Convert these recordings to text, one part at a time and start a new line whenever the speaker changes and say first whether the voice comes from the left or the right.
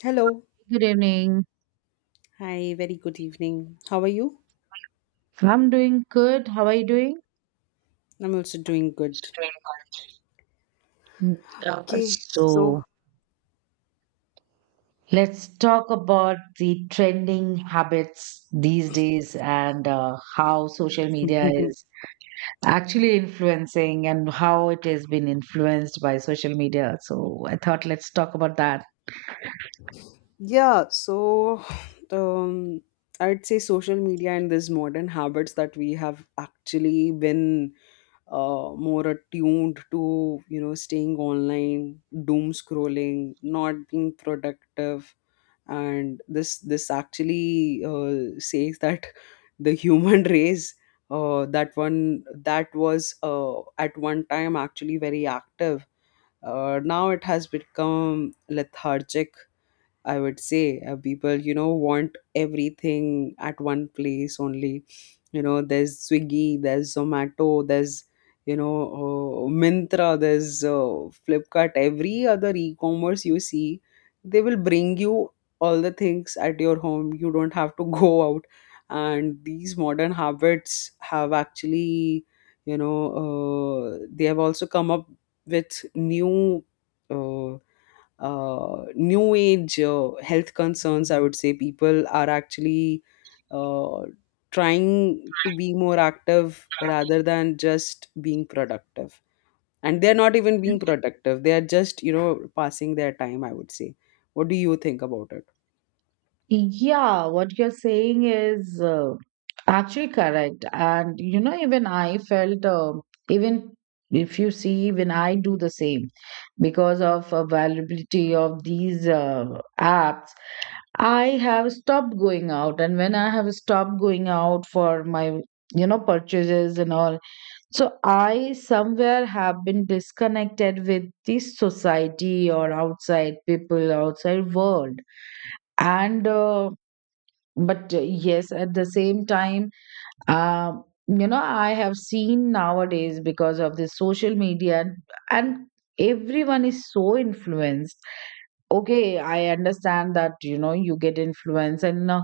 left: Hello.
right: Good evening.
left: Hi, very good evening. How are you?
right: So, I'm doing good. How are you doing?
left: I'm also doing good.
right: Mm, So
left: So,
right: let's talk about the trending habits these days and how social media is actually influencing and how it has been influenced by social media. So I thought let's talk about that.
left: yeah, so um, I'd say social media and these modern habits that we have actually been more attuned to, staying online, doom scrolling, not being productive, and this actually says that the human race, that one that was, at one time actually very active. Now it has become lethargic, I would say. People, want everything at one place only. There's Swiggy, there's Zomato, there's Mintra, there's Flipkart. Every other e-commerce you see, they will bring you all the things at your home. You don't have to go out. And these modern habits have actually, you know, they have also come up with new. Uh, New age health concerns, I would say. People are actually uh, trying to be more active rather than just being productive, and they're not even being productive, they are just passing their time, I would say. What do you think about it?
right: Yeah, what you're saying is actually correct. And, you know, even I felt, even if you see, even I do the same because of availability of these apps, I have stopped going out. And when I have stopped going out for my, you know, purchases and all, so I somewhere have been disconnected with the society or outside people, outside world. And, uh, but yes, at the same time, you know, I have seen nowadays because of the social media and everyone is so influenced. Okay, I understand that, you know, you get influenced and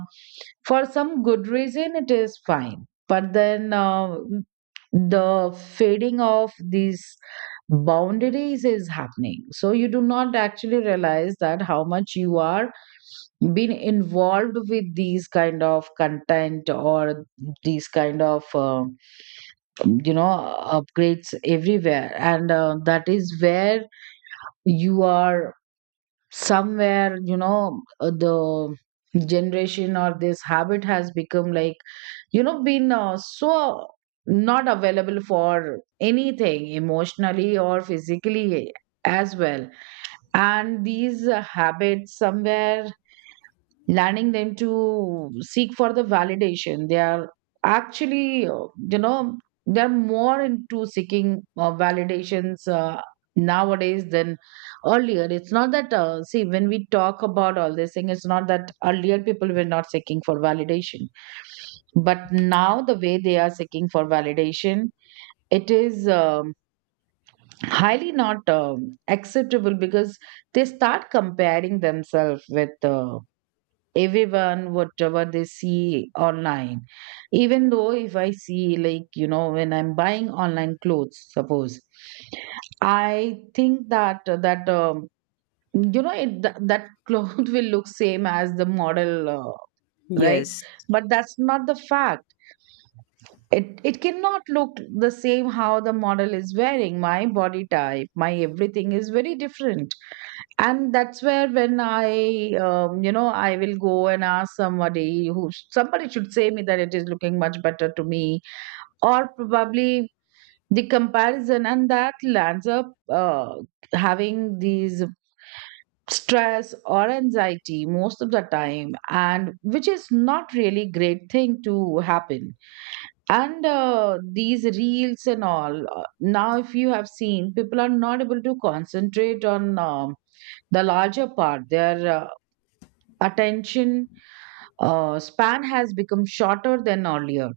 right: for some good reason it is fine, but then the fading of these boundaries is happening, so you do not actually realize that how much you are being involved with these kind of content or these kind of you know upgrades everywhere, and that is where you are somewhere you know the generation or this habit has become like you know been so not available for anything emotionally or physically as well. And these habits somewhere learning them to seek for the validation, they are actually you know, they're more into seeking validations nowadays than earlier. It's not that see, when we talk about all this thing, it's not that earlier people were not seeking for validation, but now the way they are seeking for validation, it is highly not acceptable, because they start comparing themselves with everyone, whatever they see online. Even though if I see, like, you know, when I'm buying online clothes, suppose I think that you know it, that cloth will look same as the model, right?
left: Yes,
right: But that's not the fact. It cannot look the same how the model is wearing. My body type, my everything is very different. And that's where when I you know, I will go and ask somebody, who somebody should say me that it is looking much better to me, or probably the comparison, and that lands up having these stress or anxiety most of the time, and which is not really great thing to happen. And these reels and all, now if you have seen, people are not able to concentrate on the larger part. They are attention span has become shorter than earlier,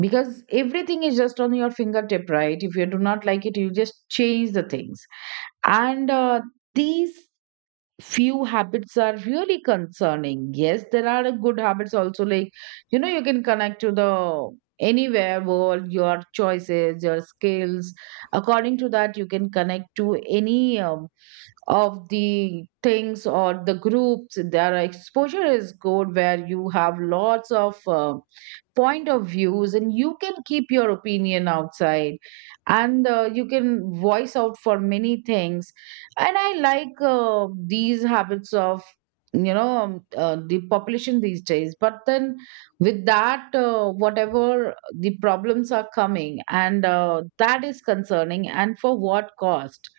right: because everything is just on your fingertip, right? If you do not like it, you just change the things. And these few habits are really concerning. Yes, there are good habits also, like you know, you can connect to the anywhere world, your choices, your skills, according to that you can connect to any of the things or the groups. Their exposure is good, where you have lots of point of views, and you can keep your opinion outside, and you can voice out for many things. And I like these habits of the population these days, but then with that whatever the problems are coming, and that is concerning, and for what cost?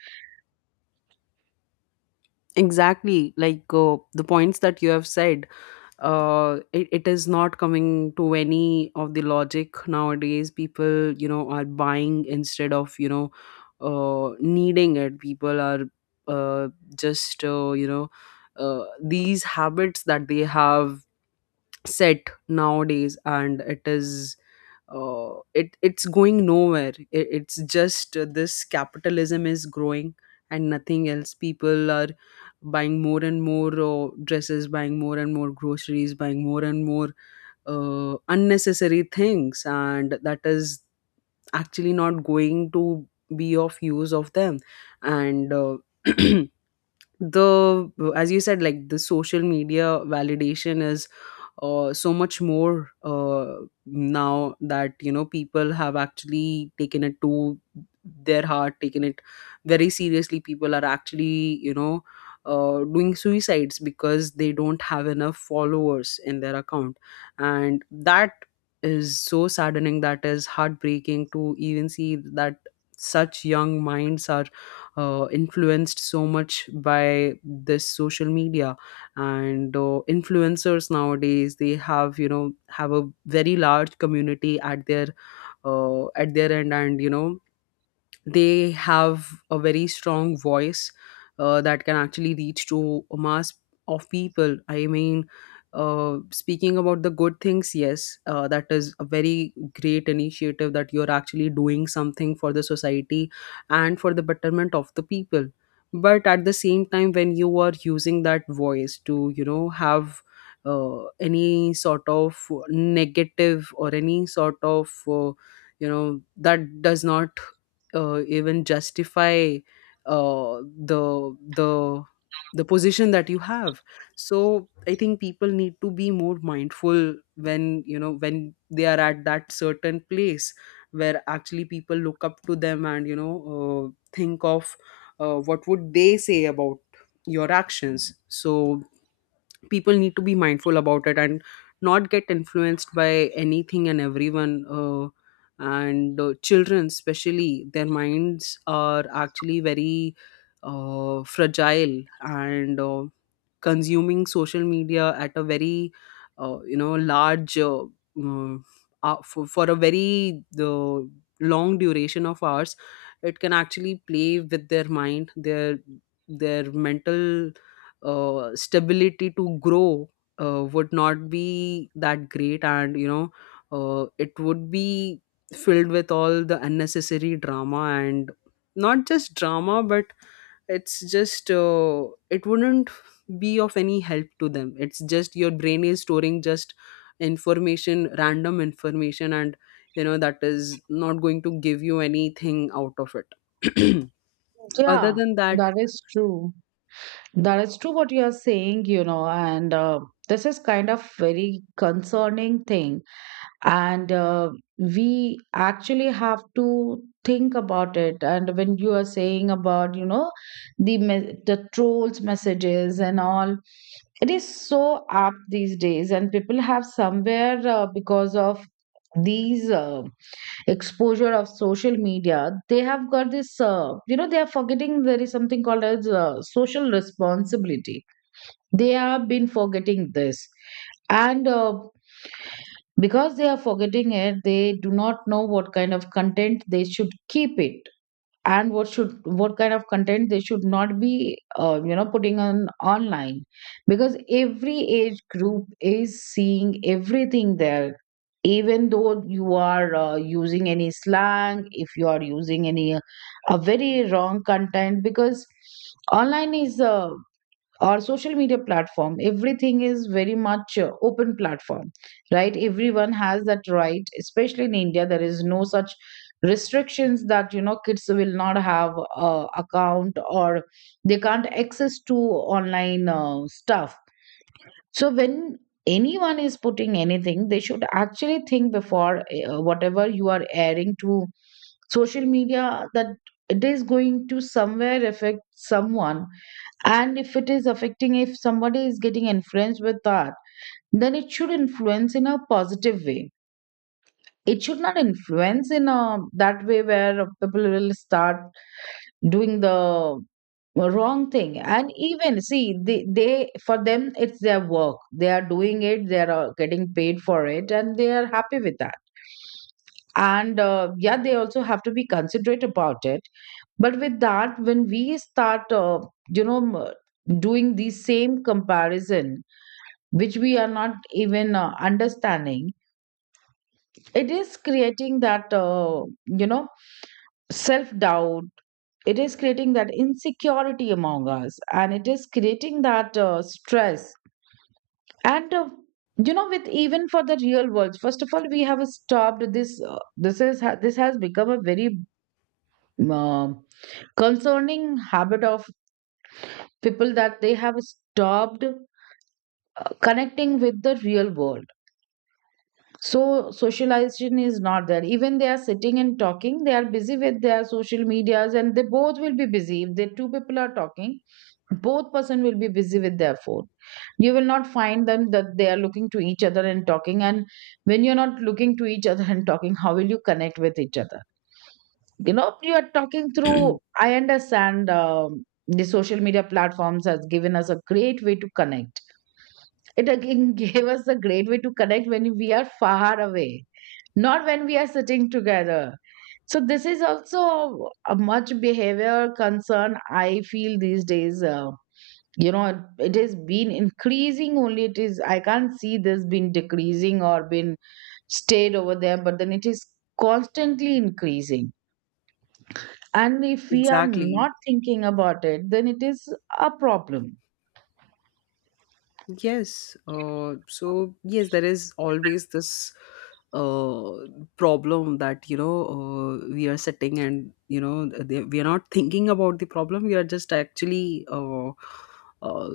left: exactly. Like the points that you have said, it is not coming to any of the logic nowadays. People, are buying instead of needing it. People are uh just, these habits that they have set nowadays, and it is, it's going nowhere. It's just, this capitalism is growing, and nothing else. People are buying more and more dresses, buying more and more groceries, buying more and more unnecessary things, and that is actually not going to be of use of them. And the As you said, like the social media validation is, so much more now that, people have actually taken it to their heart, taken it very seriously. People are actually, doing suicides because they don't have enough followers in their account. And that is so saddening, that is heartbreaking to even see that such young minds are influenced so much by this social media, and influencers nowadays, they have you know have a very large community at their end. And they have a very strong voice that can actually reach to a mass of people. I mean, speaking about the good things, yes, that is a very great initiative that you're actually doing something for the society and for the betterment of the people. But at the same time, when you are using that voice to have any sort of negative or any sort of, that does not even justify uh, the the the position that you have. So I think people need to be more mindful when, when they are at that certain place where actually people look up to them, and, think of what would they say about your actions. So people need to be mindful about it, and not get influenced by anything and everyone. And Children especially, their minds are actually very fragile, and consuming social media at a very, large, uh, for a very the long duration of hours, it can actually play with their mind, their mental stability to grow would not be that great. And, it would be filled with all the unnecessary drama, and not just drama but it's just, it wouldn't be of any help to them. It's just your brain is storing just information, random information, and that is not going to give you anything out of it. Other
right: Yeah,
left: than that,
right: that is true. That is true what you are saying, you know, and this is kind of very concerning thing. And we actually have to think about it. And when you are saying about, you know, the trolls messages and all, it is so apt these days. And people have somewhere because of these. Exposure of social media, they have got this you know, they are forgetting there is something called as social responsibility. They have been forgetting this. And because they are forgetting it, they do not know what kind of content they should keep it, and what should, what kind of content they should not be you know, putting on online, because every age group is seeing everything there. Even though you are using any slang, if you are using any a very wrong content, because online is our social media platform, everything is very much open platform, right? Everyone has that right, especially in India. There is no such restrictions that you know, kids will not have a account, or they can't access to online stuff. So when anyone is putting anything, they should actually think before whatever you are airing to social media, that it is going to somewhere affect someone. And if it is affecting, if somebody is getting influenced with that, then it should influence in a positive way. It should not influence in a that way where people will start doing the wrong thing. And even see, they for them it's their work, they are doing it, they are getting paid for it, and they are happy with that. And yeah, they also have to be considerate about it. But with that, when we start you know, doing the same comparison, which we are not even understanding, it is creating that you know, self doubt. It is creating that insecurity among us, and it is creating that stress. And you know, with even for the real world, first of all we have stopped this this has become a very uh, concerning habit of people, that they have stopped connecting with the real world. So socialization is not there. Even they are sitting and talking, they are busy with their social medias, and they both will be busy. If the two people are talking, both person will be busy with their phone. You will not find them that they are looking to each other and talking. And when you're not looking to each other and talking, how will you connect with each other? You know, you are talking through, I understand the social media platforms has given us a great way to connect. It again gave us a great way to connect when we are far away, not when we are sitting together. So this is also a much behavior concern I feel these days. You know, it has been increasing only. It is, I can't see this being decreasing or been stayed over there, but then it is constantly increasing. And if we are
left: exactly.
right: not thinking about it, then it is a problem.
left: Yes. So yes, there is always this uh, problem that, we are sitting and, we are not thinking about the problem. We are just actually uh,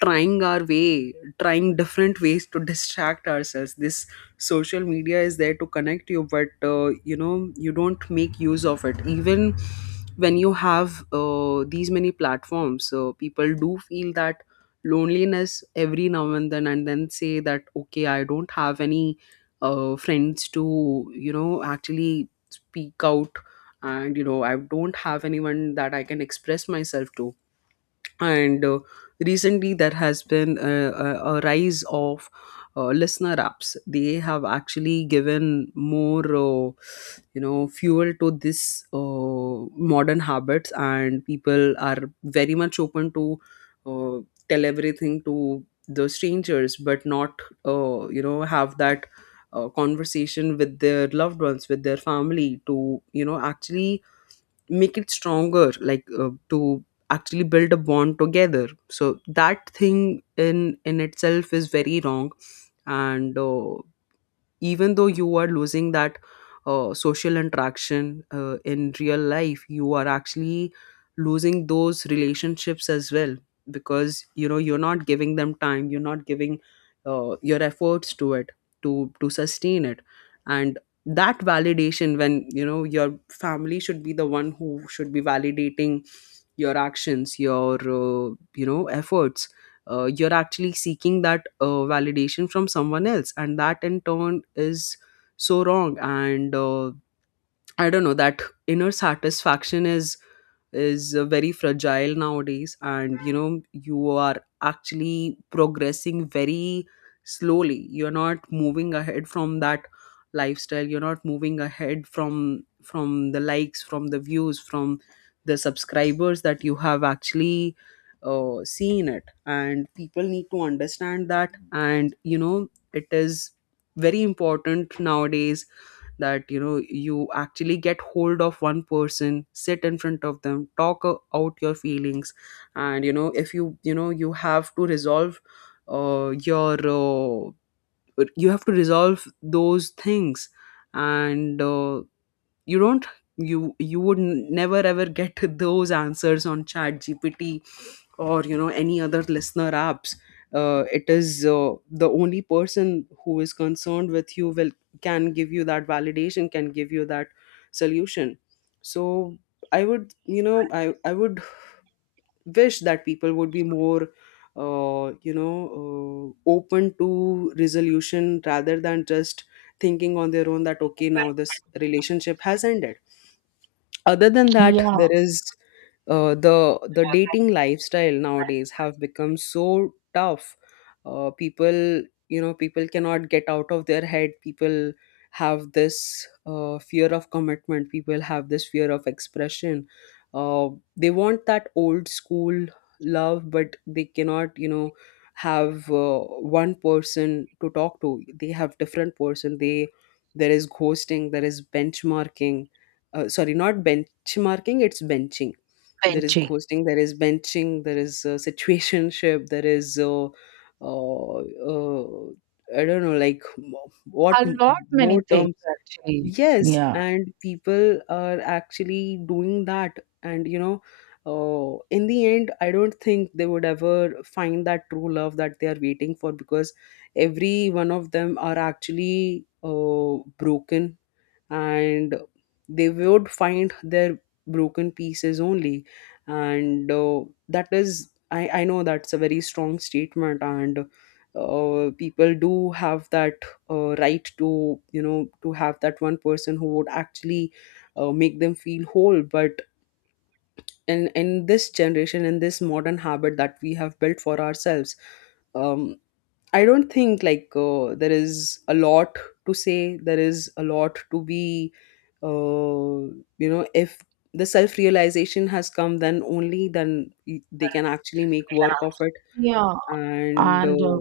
left: trying our way, trying different ways to distract ourselves. This social media is there to connect you, but, you don't make use of it. Even when you have these many platforms, so people do feel that loneliness every now and then say that, okay, I don't have any friends to, actually speak out. And, I don't have anyone that I can express myself to. And recently there has been a rise of listener apps. They have actually given more, fuel to this, modern habits. And people are very much open to uh, tell everything to the strangers, but not, have that conversation with their loved ones, with their family, to actually make it stronger, like to actually build a bond together. So that thing in itself is very wrong. And even though you are losing that social interaction in real life, you are actually losing those relationships as well, because, you're not giving them time, you're not giving your efforts to it, to sustain it. And that validation, when your family should be the one who should be validating your actions, your, efforts, you're actually seeking that validation from someone else, and that in turn is so wrong. And, I don't know, that inner satisfaction is very fragile nowadays, and you are actually progressing very slowly, you're not moving ahead from that lifestyle, you're not moving ahead from the likes, from the views, from the subscribers that you have actually seen it. And people need to understand that, and it is very important nowadays that, you actually get hold of one person, sit in front of them, out your feelings. And, if you, you know you have to resolve uh, your uh, you have to resolve those things. And you don't, you would never ever get those answers on chat gpt, or any other listener apps. It is the only person who is concerned with you will, can give you that validation, can give you that solution. So I would, I would wish that people would be more, open to resolution rather than just thinking on their own that okay, now this relationship has ended. Other than that,
right: Yeah,
left: there is uh, the the dating lifestyle nowadays have become so tough. People, people cannot get out of their head. People have this fear of commitment, people have this fear of expression. uh, they want that old school love, but they cannot, have one person to talk to. They have different person. They, there is ghosting, there is benchmarking. Sorry, not benchmarking, it's benching. There is
right: benching.
left: ghosting, there is benching, there is situationship, there is, uh, uh, I don't know, like
right: A lot many
left: more
right: things
left: terms.
right: actually.
left: Yes,
right: Yeah,
left: and people are actually doing that. And, in the end, I don't think they would ever find that true love that they are waiting for, because every one of them are actually broken, and they would find their broken pieces only. And that is, I know that's a very strong statement. And people do have that right to, to have that one person who would actually make them feel whole. But in this generation, in this modern habit that we have built for ourselves, um, I don't think, like there is a lot to say. There is a lot to be, uh, if the self realization has come, then only then they can actually make work of it.
right: yeah,
left: And
right: and.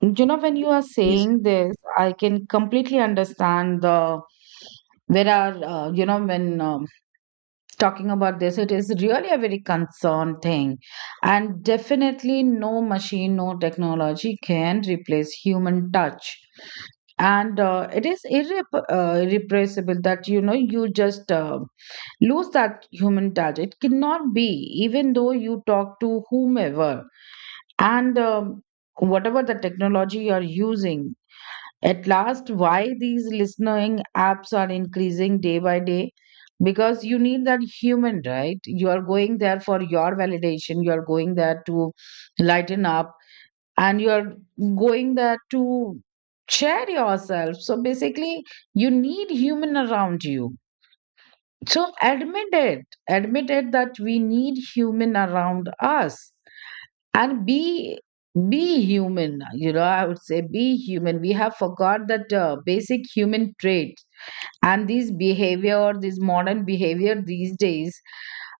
right: You know, when you are
left: these-
right: saying this, I can completely understand the. There are, you know, when talking about this, it is really a very concerned thing. And definitely, no machine, no technology can replace human touch. And it is irrepressible that, you know, you just lose that human touch. It cannot be, even though you talk to whomever. And whatever the technology you're using at last, why these listening apps are increasing day by day? Because you need that human, right? You are going there for your validation, you are going there to lighten up, and you are going there to share yourself. So basically, you need human around you. So admit it. Admit it that we need human around us and be human. I would say be human. We have forgot that basic human trait and these behavior, this modern behavior these days.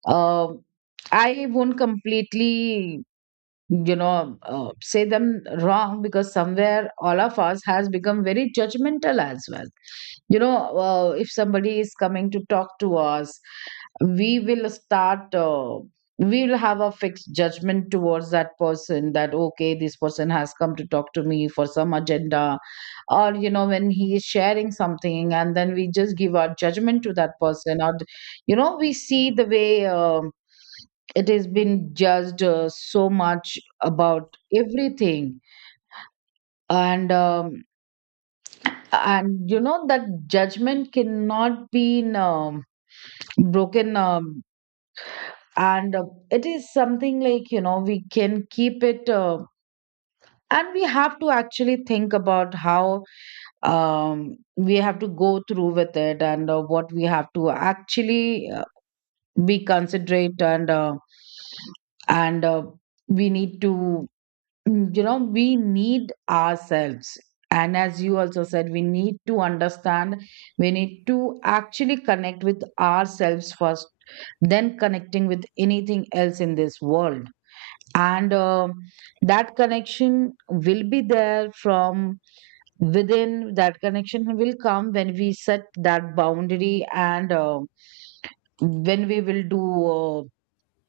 right: um I won't completely, say them wrong, because somewhere all of us has become very judgmental as well. If somebody is coming to talk to us, we will have a fixed judgment towards that person that okay, this person has come to talk to me for some agenda. Or when he is sharing something, and then we just give our judgment to that person. Or we see the way it has been judged so much about everything. And that judgment cannot be um, broken, and it is something like, we can keep it. And we have to actually think about how we have to go through with it, and what we have to actually be considerate, and we need to. Mm, we need ourselves, and as you also said, we need to understand, we need to actually connect with ourselves first, then connecting with anything else in this world. And that connection will be there from within. That connection will come when we set that boundary, and when we will do uh,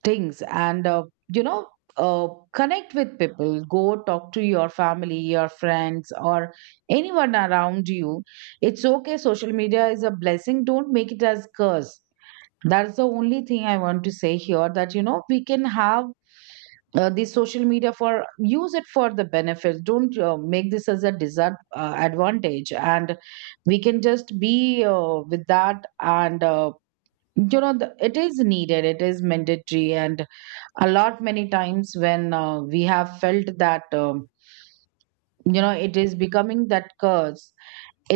right: things, and you know uh, connect with people. Go talk to your family, your friends, or anyone around you. It's okay, social media is a blessing, don't make it as curse. That's the only thing I want to say here, that we can have the social media, for use it for the benefits. Don't make this as a disadvantage advantage. And we can just be with that, and it is needed, it is mandatory. And a lot many times when we have felt that, it is becoming that curse,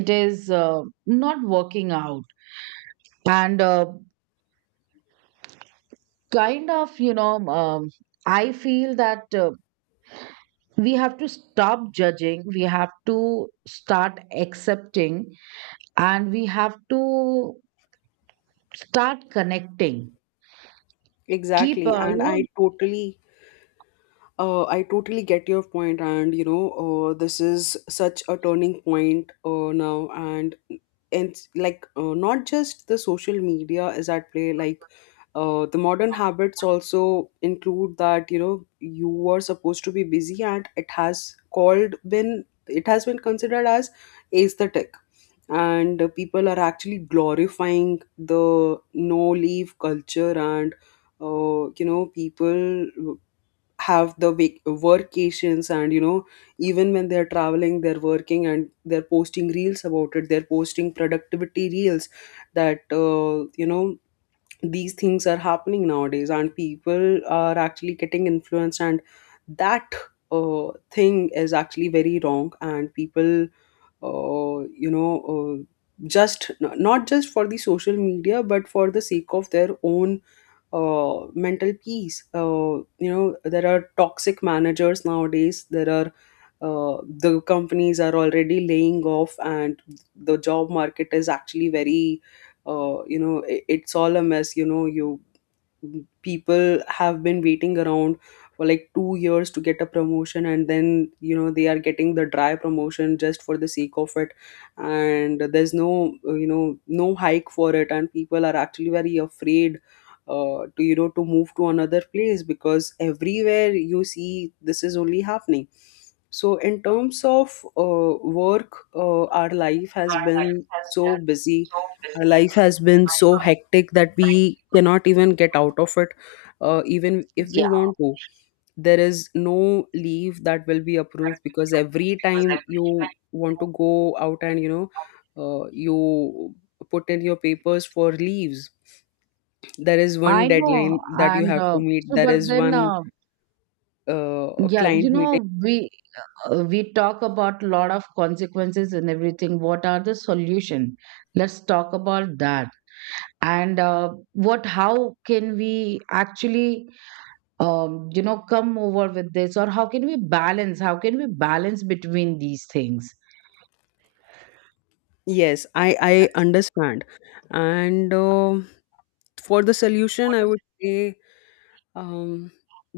right: it is not working out, and kind of, I feel that we have to stop judging, we have to start accepting, and we have to start connecting, keep
left: exactly. And
right: you know
left: I totally. I totally get your point, and, this is such a turning point now, and like not just the social media is at play, like the modern habits also include that, you were supposed to be busy, and it has called been it has been considered as aesthetic. And people are actually glorifying the no leave culture. And, people have the workations. And even when they're traveling, they're working, and they're posting reels about it, they're posting productivity reels that, these things are happening nowadays, and people are actually getting influenced. And that, thing is actually very wrong. And people, uh, you know uh, just not just for the social media but for the sake of their own mental peace. There are toxic managers nowadays. There are, the companies are already laying off, and the job market is actually very, it's all a mess. You know, you People have been waiting around for like 2 years to get a promotion, and then they are getting the dry promotion just for the sake of it. And there's no, no hike for it, and people are actually very afraid to, to move to another place because everywhere you see this is only happening. So in terms of uh, work, our life has been so busy, our life has been so hectic that we cannot even get out of it, even if we
right: yeah.
left: want to. There is no leave that will be approved, because every time you want to go out and, you put in your papers for leaves, there is
right: I
left: one
right: know,
left: deadline that you
right: and
left: have to meet,
right: so
left: there
right: but
left: is
right: then
left: one
right: yeah.
left: client meeting.
right: We, we talk about lot of consequences and everything. What are the solution? Let's talk about that. And what? How can we actually, come over with this, or how can we balance? How can we balance between these things
left: Yes, I understand. And for the solution, I would say, um,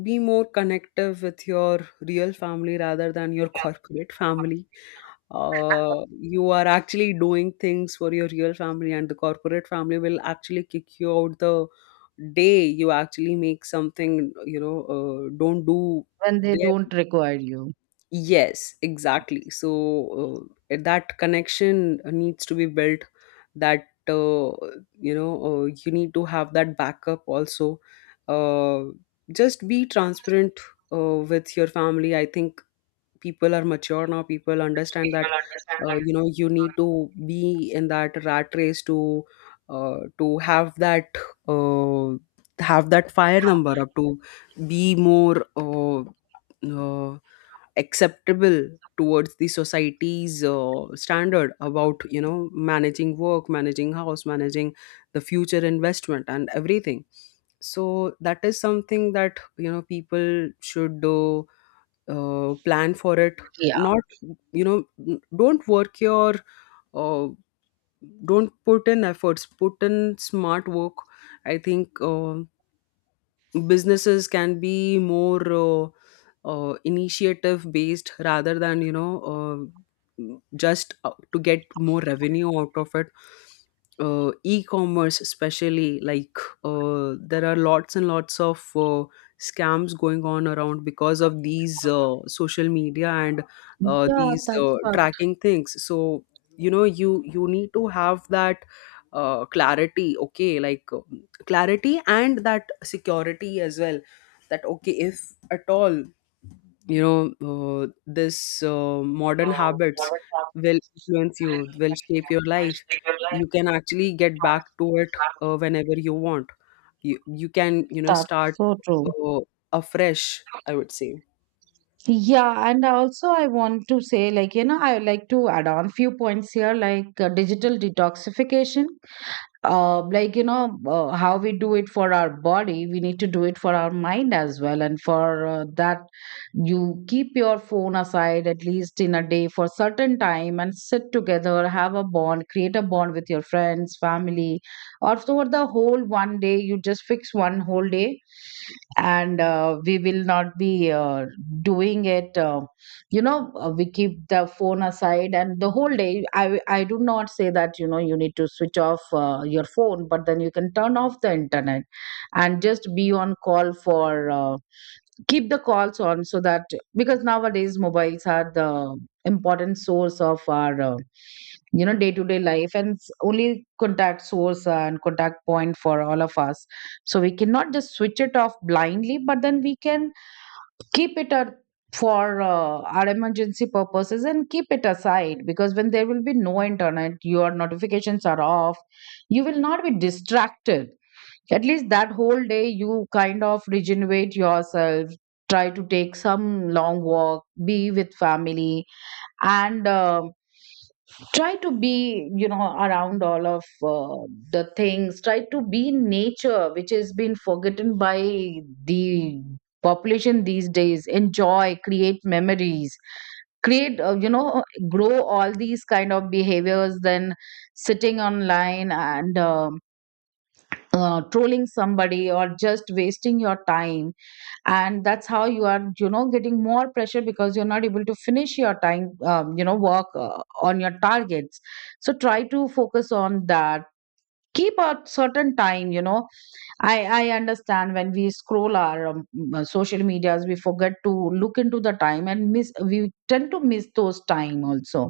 left: be more connective with your real family rather than your corporate family. You are actually doing things for your real family, and the corporate family will actually kick you out the day you actually make something. Don't do
right: when they
left: there.
right: don't require you?
left: Yes, exactly. So that connection needs to be built. That uh, you need to have that backup also. Uh, just be transparent with your family. I think people are mature now. People understand that, you need to be in that rat race to, to have that uh, fire number up to be more. Uh, Acceptable towards the society's standard about, managing work, managing house, managing the future investment and everything. So that is something that, people should plan for it.
right: Yeah,
left: Not, don't work your uh, don't put in efforts, put in smart work. I think businesses can be more initiative based rather than, uh, just to get more revenue out of it. E-commerce especially, like there are lots and lots of scams going on around because of these social media and
right: yeah,
left: these
right: that's fucked.
left: tracking things. So, you need to have that clarity, okay, like clarity and that security as well, that okay, if at all, you know this modern habits will influence you, will shape your life, you can actually get back to it whenever you want. You can,
right: That's
left: start
right: so true.
left: uh, afresh, I would say.
right: Yeah, and also I want to say, like, I would like to add on few points here, like digital detoxification. How we do it for our body, we need to do it for our mind as well. And for that, you keep your phone aside at least in a day for certain time, and sit together, have a bond, create a bond with your friends, family, or for the whole one day. You just fix one whole day, and we will not be doing it. We keep the phone aside, and the whole day, I do not say that you need to switch off your phone, but then you can turn off the internet and just be on call for, keep the calls on, so that, because nowadays mobiles are the important source of our, day to day life, and it's only contact source and contact point for all of us. So we cannot just switch it off blindly, but then we can keep it at, for our emergency purposes, and keep it aside, because when there will be no internet, your notifications are off, you will not be distracted. At least that whole day, you kind of regenerate yourself. Try to take some long walk, be with family, and try to be, around all of the things. Try to be in nature, which has been forgotten by the population these days. Enjoy, create memories, create, grow all these kind of behaviors, than sitting online, and trolling somebody or just wasting your time. And that's how you are, getting more pressure, because you're not able to finish your time you know work on your targets. So try to focus on that. Keep a certain time, I understand when we scroll our social medias, we forget to look into the time and miss we tend to miss those time also.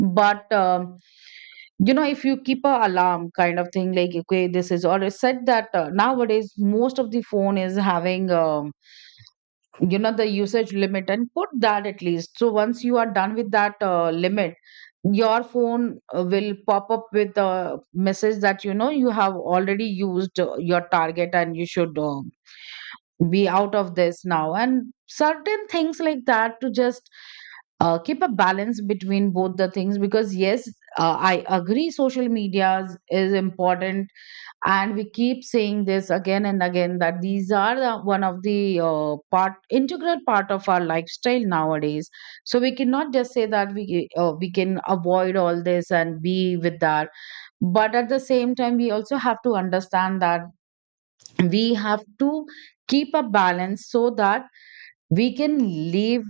right: But you know, if you keep a alarm kind of thing, like okay, this is, or set that, nowadays most of the phone is having, the usage limit, and put that at least, so once you are done with that limit, your phone will pop up with a message that you know you have already used your target, and you should be out of this now, and certain things like that, to just keep a balance between both the things. Because yes, I agree, social media is important, and we keep saying this again and again, that these are the, one of the part, integral part of our lifestyle nowadays. So we cannot just say that we can avoid all this and be with that. But at the same time, we also have to understand that we have to keep a balance, so that we can live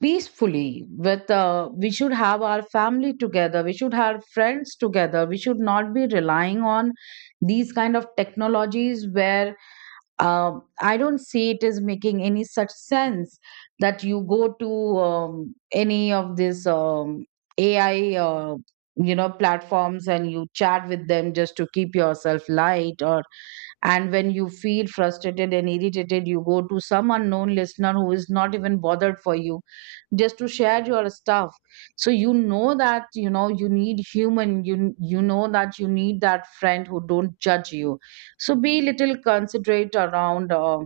right: peacefully with, we should have our family together, we should have friends together, we should not be relying on these kind of technologies, where, uh, I don't see it is making any such sense, that you go to, any of these, AI platforms, and you chat with them just to keep yourself light, or and when you feel frustrated and irritated, you go to some unknown listener who is not even bothered for you, just to share your stuff. So you know that, you know you need human. You know that you need that friend who don't judge you. So be little considerate around.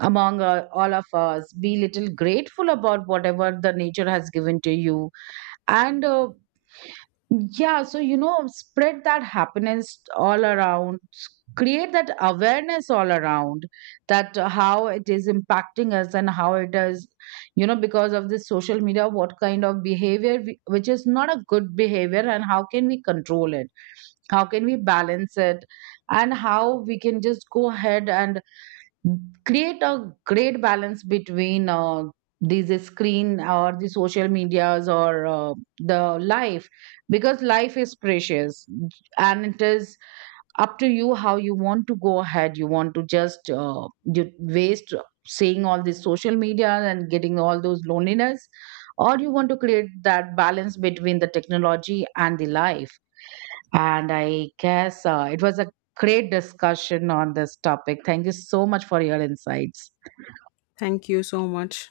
right: Among all of us, be little grateful about whatever the nature has given to you. And yeah, so you know, spread that happiness all around, s- create that awareness all around, that how it is impacting us, and how it is, you know, because of this social media, what kind of behavior, we, which is not a good behavior, and how can we control it? How can we balance it? And how we can just go ahead and create a great balance between these screen, or the social medias, or the life. Because life is precious, and it is up to you how you want to go ahead. You want to just you waste seeing all these social media and getting all those loneliness, or you want to create that balance between the technology and the life. And I guess it was a great discussion on this topic. Thank you so much for your insights.
left: Thank you so much.